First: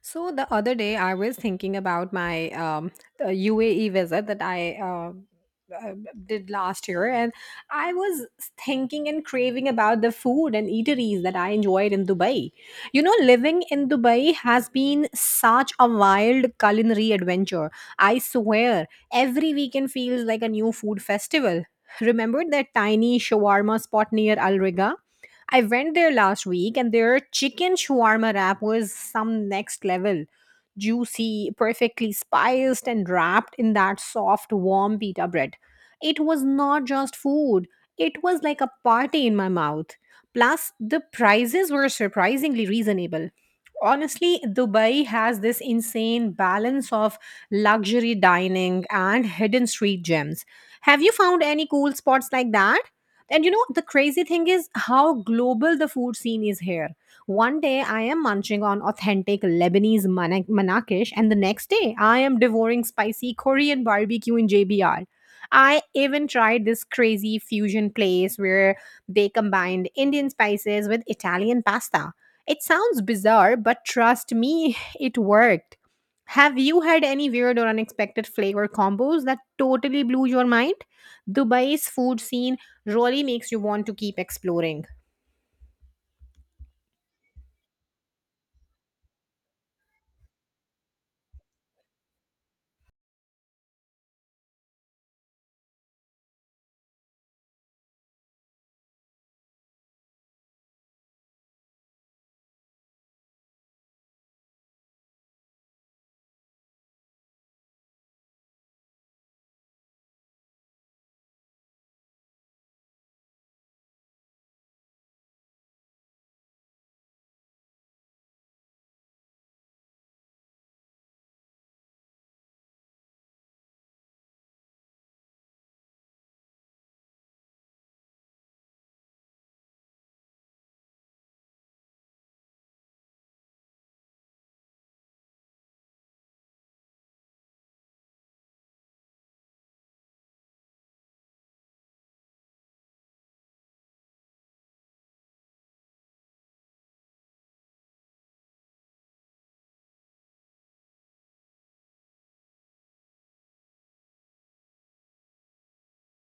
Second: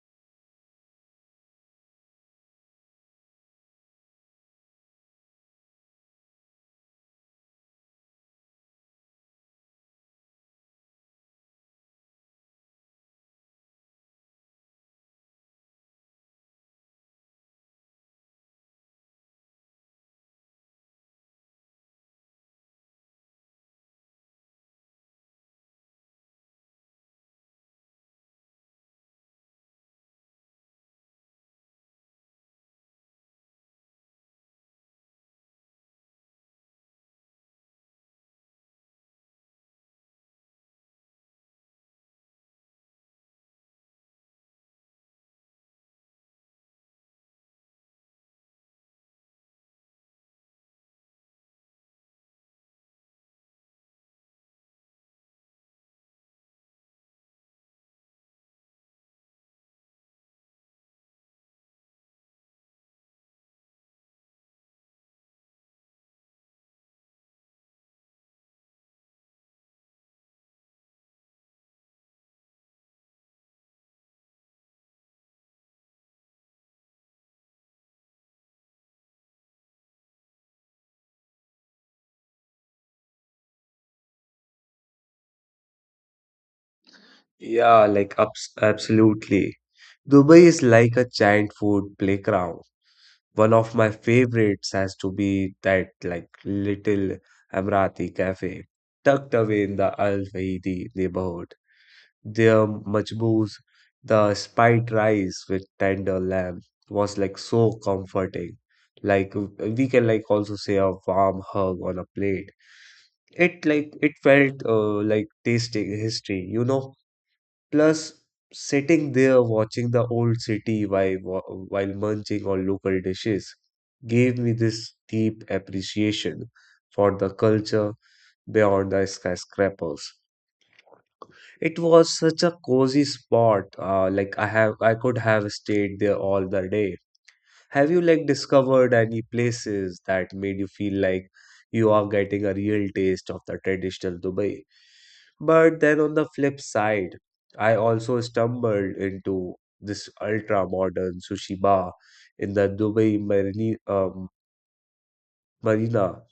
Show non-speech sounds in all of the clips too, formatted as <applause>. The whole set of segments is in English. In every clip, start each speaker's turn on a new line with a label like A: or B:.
A: So the other day, I was thinking about my UAE visit that I uh, did last year, and I was thinking and craving about the food and eateries that I enjoyed in Dubai. You know, living in Dubai has been such a wild culinary adventure. I swear, every weekend feels like a new food festival. Remember that tiny shawarma spot near Al Riga? I went there last week and their chicken shawarma wrap was some next level. Juicy, perfectly spiced, and wrapped in that soft, warm pita bread. It was not just food, it was like a party in my mouth. Plus, the prices were surprisingly reasonable. Honestly, Dubai has this insane balance of luxury dining and hidden street gems. Have you found any cool spots like that? And you know, the crazy thing is how global the food scene is here. One day I am munching on authentic Lebanese manakish, and the next day I am devouring spicy Korean barbecue in JBR. I even tried this crazy fusion place where they combined Indian spices with Italian pasta. It sounds bizarre, but trust me, <laughs> it worked. Have you had any weird or unexpected flavor combos that totally blew your mind? Dubai's food scene really makes you want to keep exploring.
B: Yeah, like absolutely. Dubai is like a giant food playground. One of my favorites has to be that like little Emirati cafe tucked away in the Al Fahidi neighborhood. Their majbouz, the spiced rice with tender lamb was like so comforting. Like we can like also say a warm hug on a plate. It felt like tasting history, you know? Plus, sitting there watching the old city while munching on local dishes gave me this deep appreciation for the culture beyond the skyscrapers. It was such a cozy spot, like I could have stayed there all the day. Have you like discovered any places that made you feel like you are getting a real taste of the traditional Dubai? But then on the flip side, I also stumbled into this ultra modern sushi bar in the Dubai Marina,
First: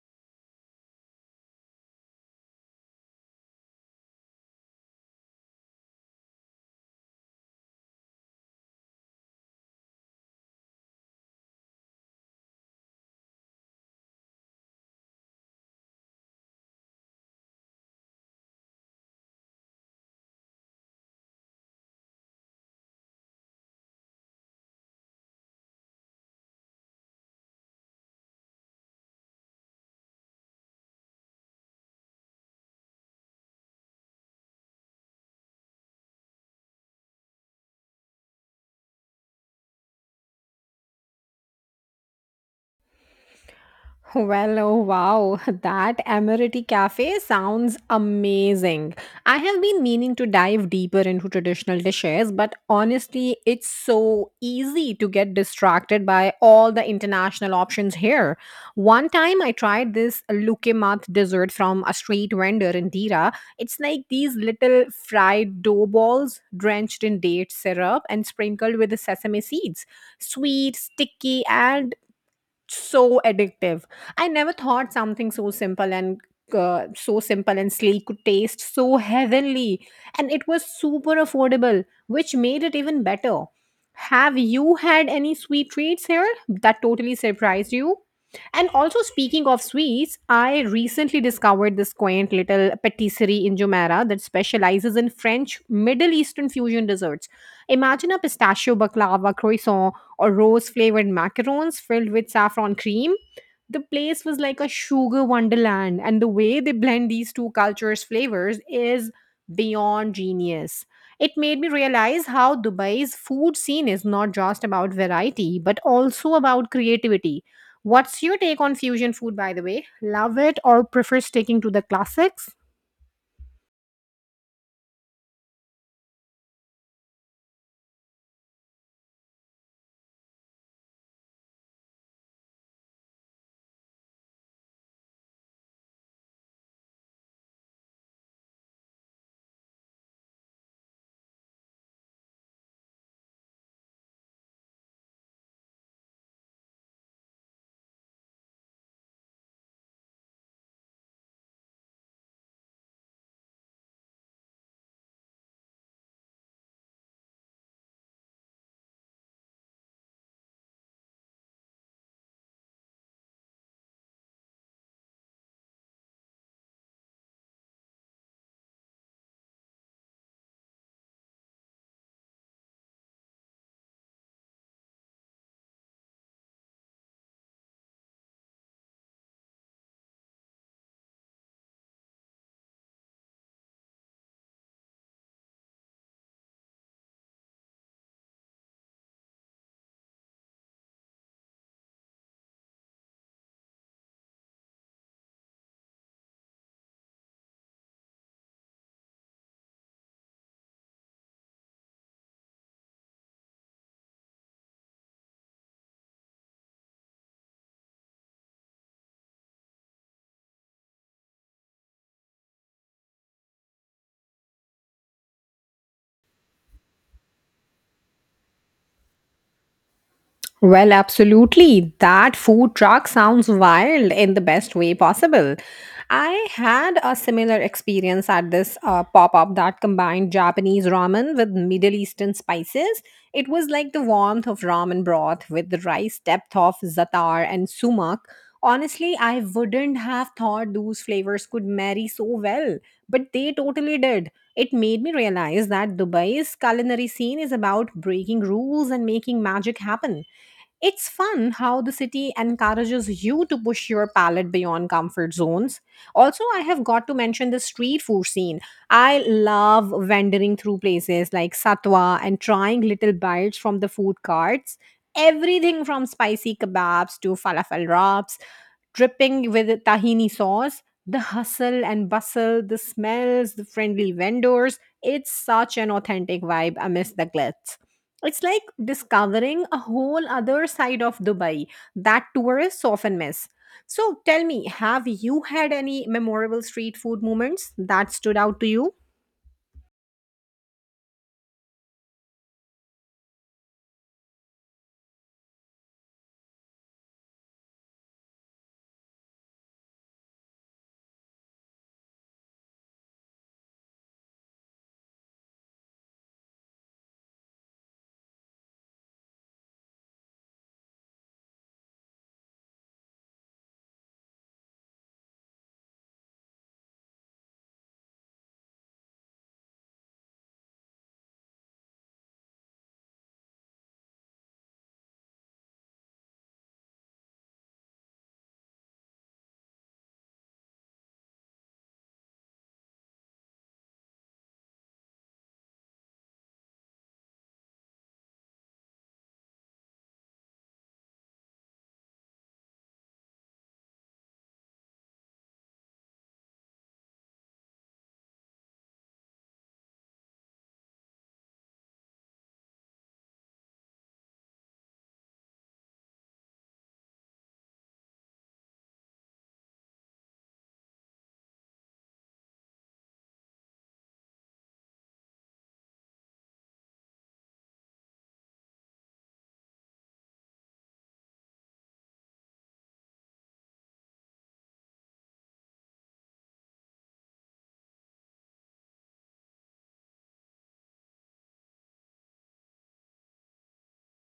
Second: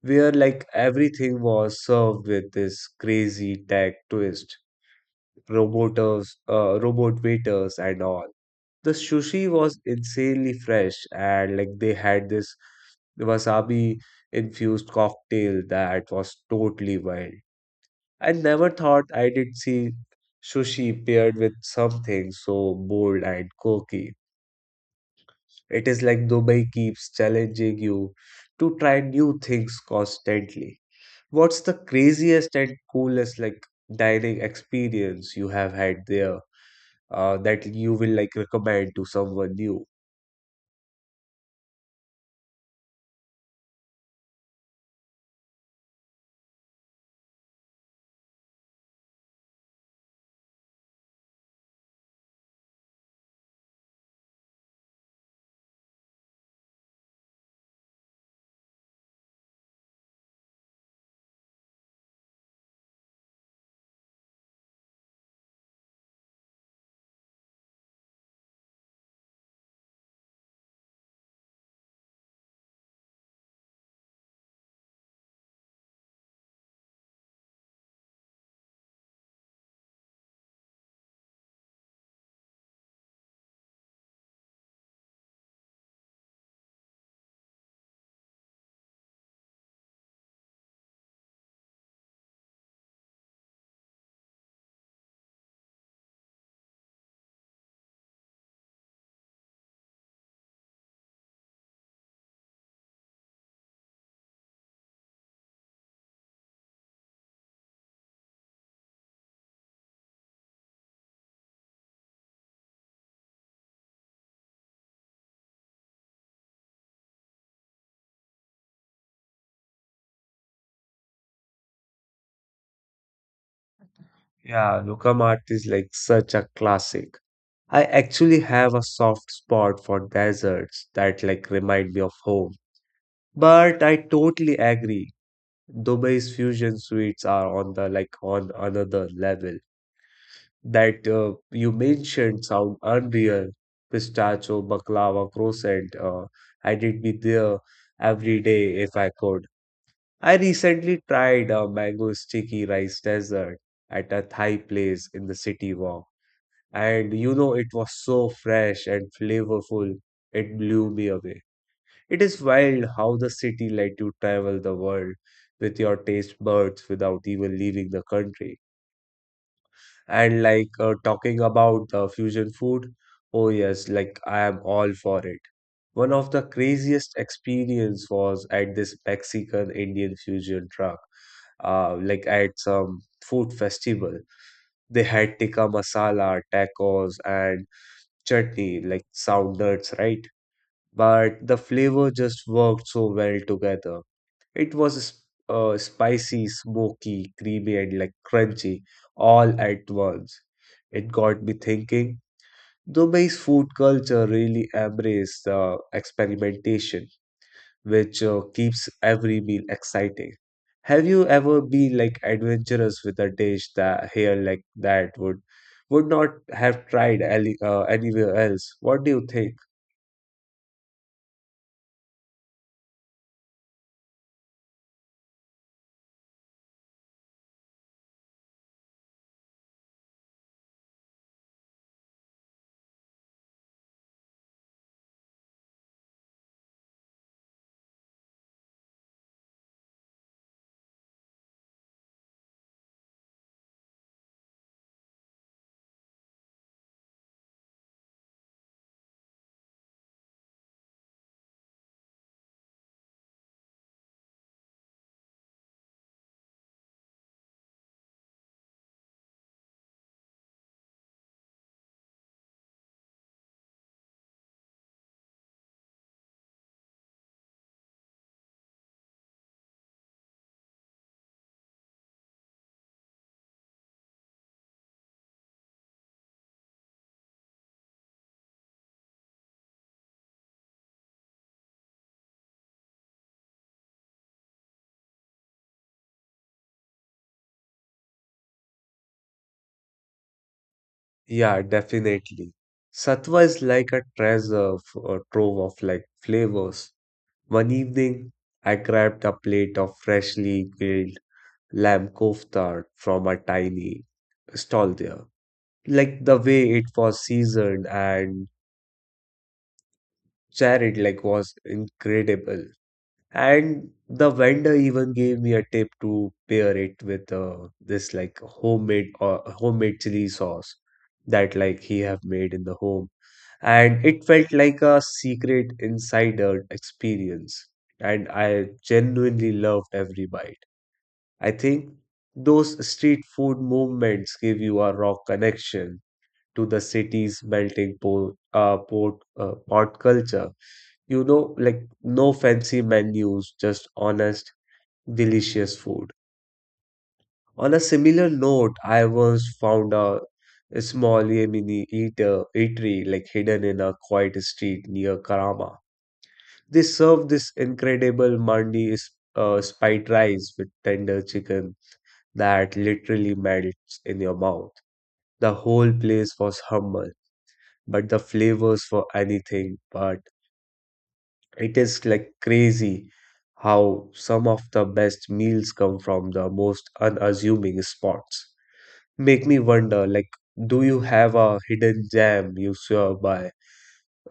B: where like everything was served with this crazy tech twist, robot waiters, and all the sushi was insanely fresh and like they had this wasabi infused cocktail that was totally wild. I never thought I did see sushi paired with something so bold and quirky. It is like Dubai keeps challenging you to try new things constantly. What's the craziest and coolest like dining experience you have had there that you will like recommend to someone new?
A: Well, oh wow, <laughs> that Emirati Cafe sounds amazing. I have been meaning to dive deeper into traditional dishes, but honestly, it's so easy to get distracted by all the international options here. One time I tried this lukemat dessert from a street vendor in Dira. It's like these little fried dough balls drenched in date syrup and sprinkled with the sesame seeds. Sweet, sticky, and so addictive. I never thought something so simple and sleek could taste so heavenly, and it was super affordable, which made it even better. Have you had any sweet treats here that totally surprised you? And also, speaking of sweets, I recently discovered this quaint little patisserie in Jumeirah that specializes in French Middle Eastern fusion desserts. Imagine a pistachio baklava croissant or rose flavored macarons filled with saffron cream. The place was like a sugar wonderland, and the way they blend these two cultures' flavors is beyond genius. It made me realize how Dubai's food scene is not just about variety, but also about creativity. What's your take on fusion food, by the way? Love it or prefer sticking to the classics?
B: Yeah, Nukkam art is like such a classic. I actually have a soft spot for deserts that like remind me of home. But I totally agree. Dubai's fusion sweets are on the like on another level. That you mentioned sound unreal. Pistachio, baklava, croissant. I did be there every day if I could. I recently tried a mango sticky rice dessert at a Thai place in the city walk, and you know, it was so fresh and flavorful, it blew me away. It is wild how the city let you travel the world with your taste buds without even leaving the country. And like talking about the fusion food, oh yes, like I am all for it. One of the craziest experience was at this Mexican Indian fusion truck, like at some food festival. They had tikka masala tacos and chutney, like sourdoughs, right? But the flavor just worked so well together. It was spicy, smoky, creamy, and like crunchy all at once. It got me thinking. Dubai's food culture really embraces the experimentation, which keeps every meal exciting. Have you ever been like adventurous with a dish that here like that would not have tried anywhere else? What do you think?
A: Well, absolutely. That food truck sounds wild in the best way possible. I had a similar experience at this pop up that combined Japanese ramen with Middle Eastern spices. It was like the warmth of ramen broth with the rice depth of za'atar and sumac. Honestly, I wouldn't have thought those flavors could marry so well, but they totally did. It made me realize that Dubai's culinary scene is about breaking rules and making magic happen. It's fun how the city encourages you to push your palate beyond comfort zones. Also, I have got to mention the street food scene. I love wandering through places like Satwa and trying little bites from the food carts. Everything from spicy kebabs to falafel wraps, dripping with tahini sauce. The hustle and bustle, the smells, the friendly vendors. It's such an authentic vibe amidst the glitz. It's like discovering a whole other side of Dubai that tourists often miss. So tell me, have you had any memorable street food moments that stood out to you?
B: Yeah, definitely. Satwa is like a a trove of like flavors. One evening, I grabbed a plate of freshly grilled lamb kofta from a tiny stall there. Like the way it was seasoned and charred like was incredible. And the vendor even gave me a tip to pair it with this like homemade chili sauce that like he have made in the home. And it felt like a secret insider experience, and I genuinely loved every bite. I think those street food movements give you a raw connection to the city's pot culture, you know, like no fancy menus, just honest delicious food. On a similar note, I once found a small yemeni eatery like hidden in a quiet street near karama. They serve this incredible mandi, spiced rice with tender chicken that literally melts in your mouth. The whole place was humble, but the flavors were anything but. It is like crazy how some of the best meals come from the most unassuming spots. Make me wonder, like, do you have a hidden gem you swear by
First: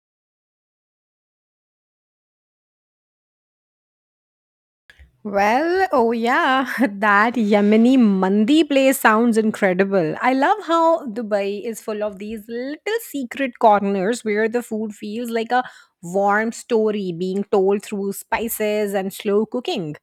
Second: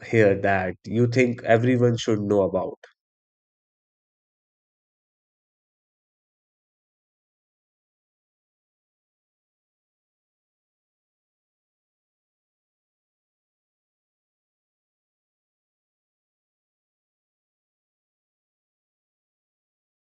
B: here that you think everyone should know about?
A: Well, oh yeah, <laughs> that Yemeni mandi place sounds incredible. I love how Dubai is full of these little secret corners where the food feels like a warm story being told through spices and slow cooking.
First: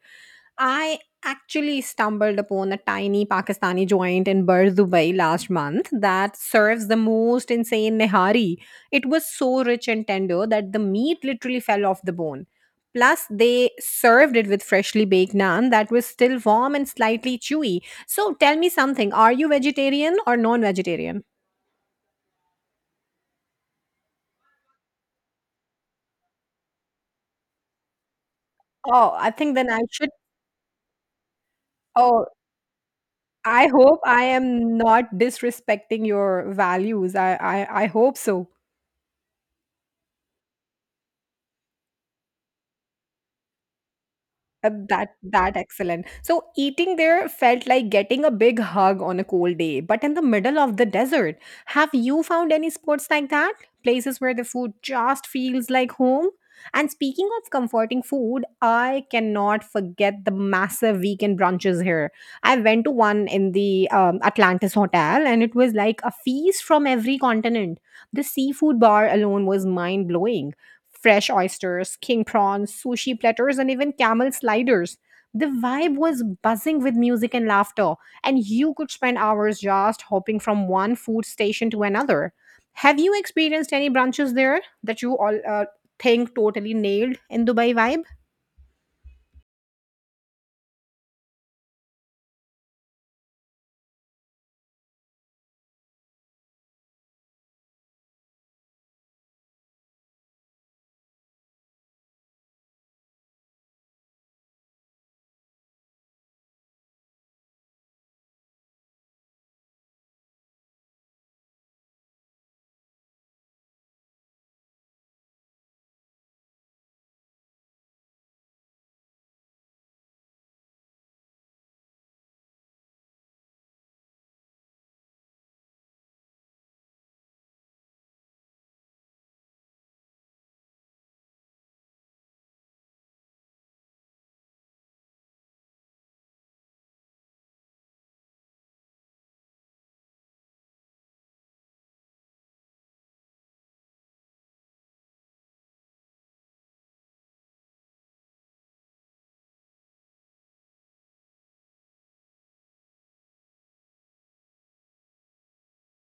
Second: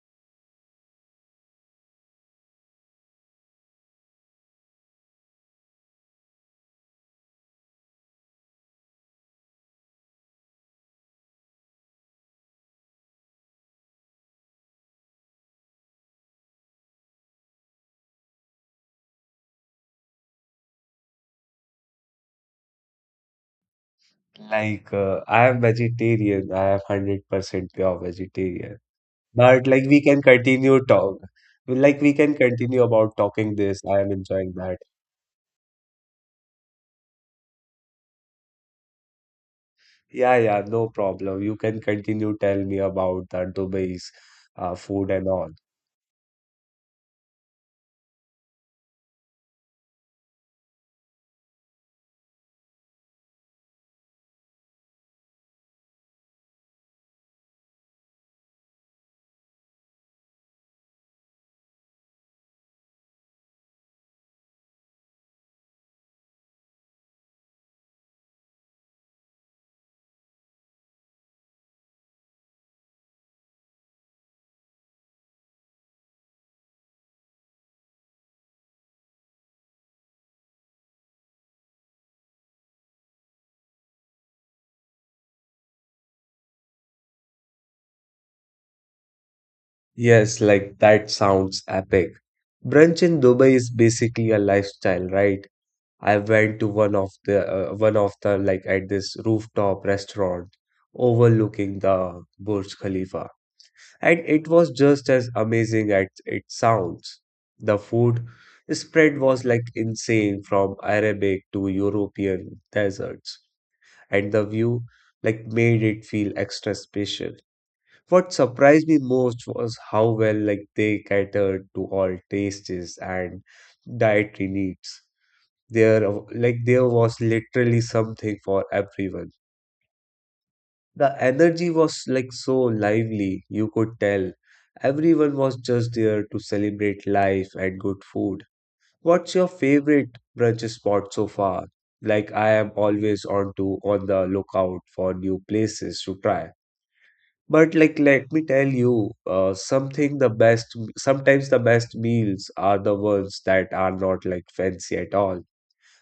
A: I actually stumbled upon a tiny Pakistani joint in Bur Dubai last month that serves the most insane nehari. It was so rich and tender that the meat literally fell off the bone. Plus, they served it with freshly baked naan that was still warm and slightly chewy. So, tell me something, are you vegetarian or non vegetarian?
B: Like, I am vegetarian. I am 100% pure vegetarian.
A: Oh, I think
B: But
A: then I
B: like, we
A: should.
B: can continue talk. Like, we
A: Oh,
B: can continue about talking
A: I
B: this. I
A: hope
B: am
A: I
B: enjoying
A: am
B: that.
A: not disrespecting your values. I hope so.
B: Yeah, yeah, no problem. You can continue tell me about the Dubai's
A: Uh, that
B: food and all.
A: that excellent. So eating there felt like getting a big hug on a cold day, but in the middle of the desert. Have you found any spots like that? Places where the food just feels like home? And speaking of comforting food, I cannot forget the massive weekend brunches here. I went to one in the Atlantis Hotel and it was like a feast from every continent. The seafood bar alone was mind blowing, fresh oysters, king prawns, sushi platters, and even camel sliders. The vibe was buzzing with music and laughter, and you could spend hours just hopping from one food station to another. Have you experienced any brunches there that you all think totally nailed in Dubai vibe?
B: Yes, like that sounds epic. Brunch in Dubai is basically a lifestyle, right? I went to one of the like at this rooftop restaurant overlooking the Burj Khalifa, and it was just as amazing as it sounds. The food spread was like insane, from Arabic to European deserts, and the view like made it feel extra special. What surprised me most was how well like they catered to all tastes and dietary needs. There was literally something for everyone. The energy was like so lively, you could tell. Everyone was just there to celebrate life and good food. What's your favorite brunch spot so far? Like I am always on the lookout for new places to try. But like let me tell you, something the best sometimes the best meals are the ones that are not like fancy at all.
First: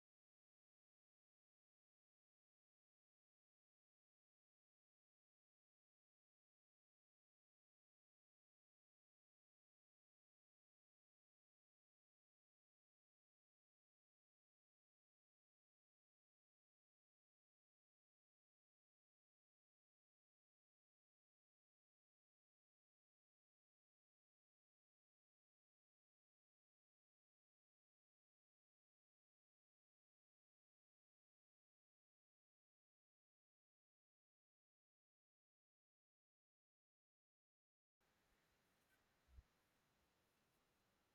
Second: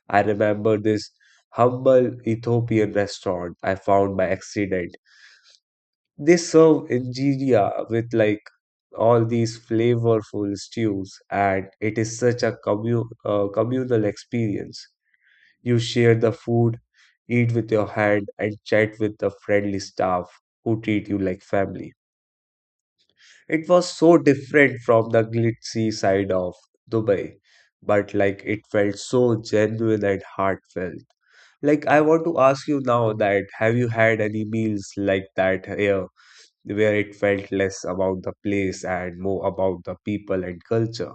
B: I remember this humble Ethiopian restaurant I found by accident. They serve injera with like all these flavorful stews, and it is such a communal experience. You share the food, eat with your hand, and chat with the friendly staff who treat you like family. It was so different from the glitzy side of Dubai, but like it felt so genuine and heartfelt. Like, I want to ask you now that have you had any meals like that here? Where it felt less about the place and more about the people and culture.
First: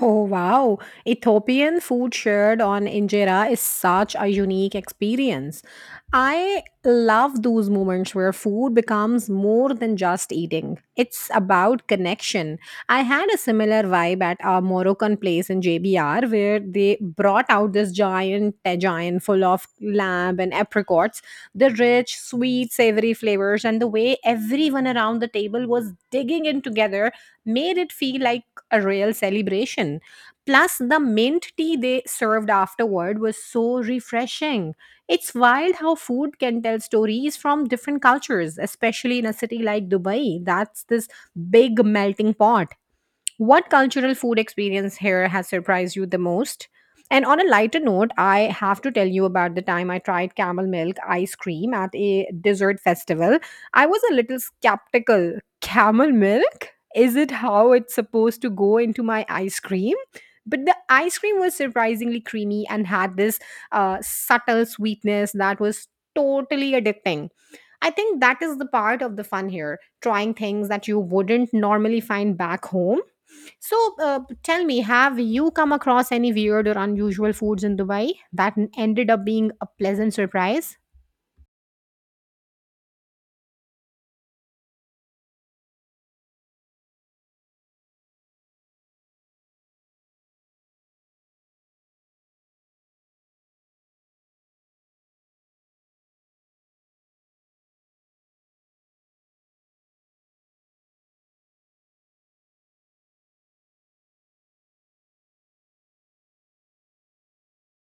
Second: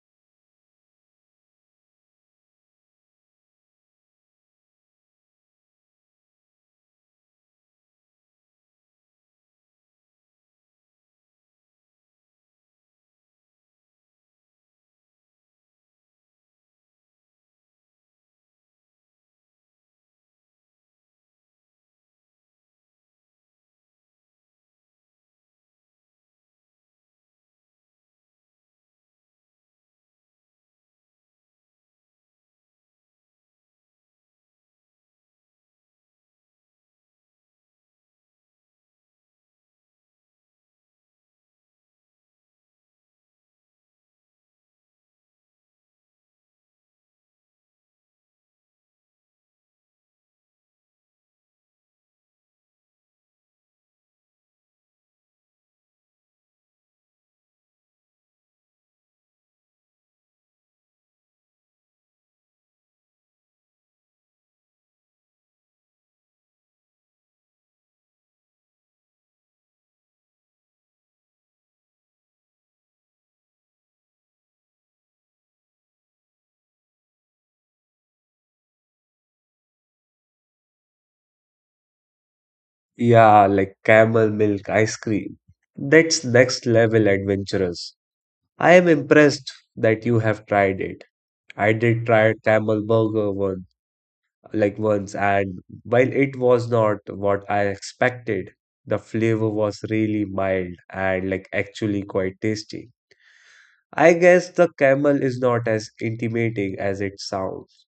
A: Oh wow, Ethiopian food shared on injera is such a unique experience. I love those moments where food becomes more than just eating. It's about connection. I had a similar vibe at a Moroccan place in JBR where they brought out this giant tajine full of lamb and apricots, the rich, sweet, savory flavors and the way everyone around the table was digging in together made it feel like a real celebration. Plus, the mint tea they served afterward was so refreshing. It's wild how food can tell stories from different cultures, especially in a city like Dubai. That's this big melting pot. What cultural food experience here has surprised you the most? And on a lighter note, I have to tell you about the time I tried camel milk ice cream at a dessert festival. I was a little skeptical. Camel milk? Is it how it's supposed to go into my ice cream? But the ice cream was surprisingly creamy and had this subtle sweetness that was totally addicting. I think that is the part of the fun here trying things that you wouldn't normally find back home. So, tell me, have you come across any weird or unusual foods in Dubai that ended up being a pleasant surprise?
B: Yeah, like camel milk ice cream. That's next level adventurous. I am impressed that you have tried it. I did try camel burger one, like once, and while it was not what I expected, the flavor was really mild and like actually quite tasty. I guess the camel is not as intimidating as it sounds.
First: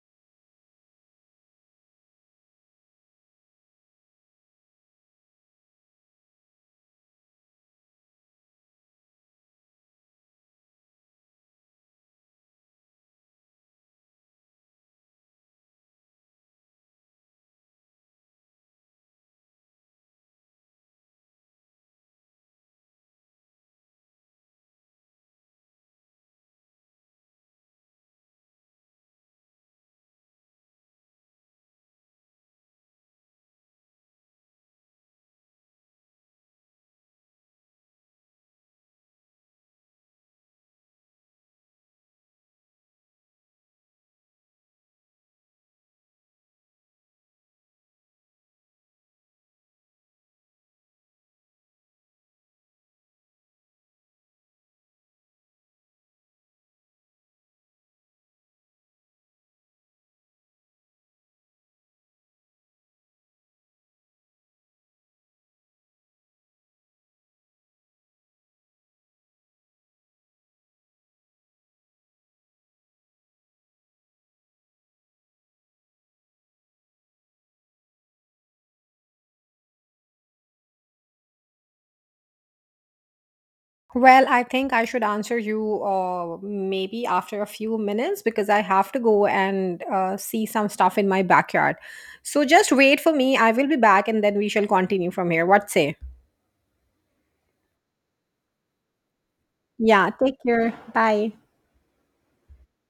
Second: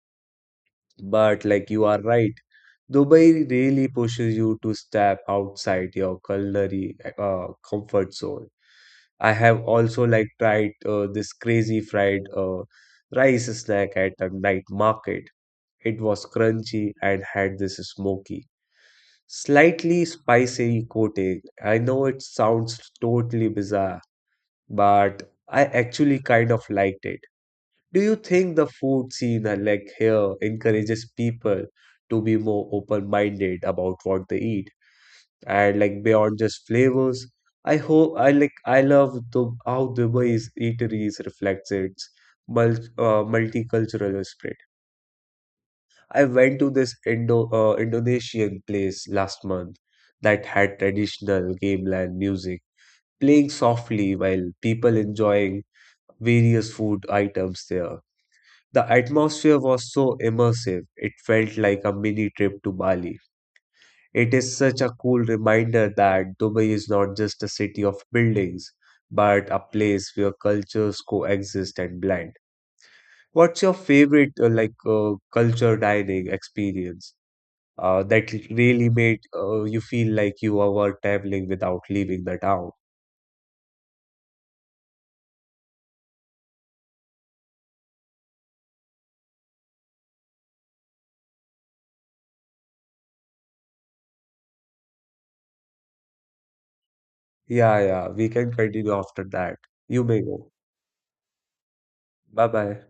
B: But like you are right, Dubai really pushes you to step outside your culinary comfort zone. I have also like tried this crazy fried rice snack at a night market. It was crunchy and had this smoky, slightly spicy coating. I know it sounds totally bizarre, but I actually kind of liked it. Do you think the food scene like here encourages people to be more open-minded about what they eat and like beyond just flavors? I hope I like I love the how Dubai's eateries reflects its multicultural spirit. I went to this Indonesian place last month that had traditional gamelan music playing softly while people enjoying various food items there. The atmosphere was so immersive, it felt like a mini trip to Bali. It is such a cool reminder that Dubai is not just a city of buildings, but a place where cultures coexist and blend. What's your favorite culture dining experience that really made you feel like you were traveling without leaving the town?
A: Well, I think I should answer you maybe after a few minutes because I have to go and see some stuff in my backyard. So just wait for me. I will be back and then we shall continue from here. What say?
B: Yeah, yeah, we can continue after that. You
A: Yeah,
B: may
A: take
B: go.
A: care. Bye.
B: Bye bye.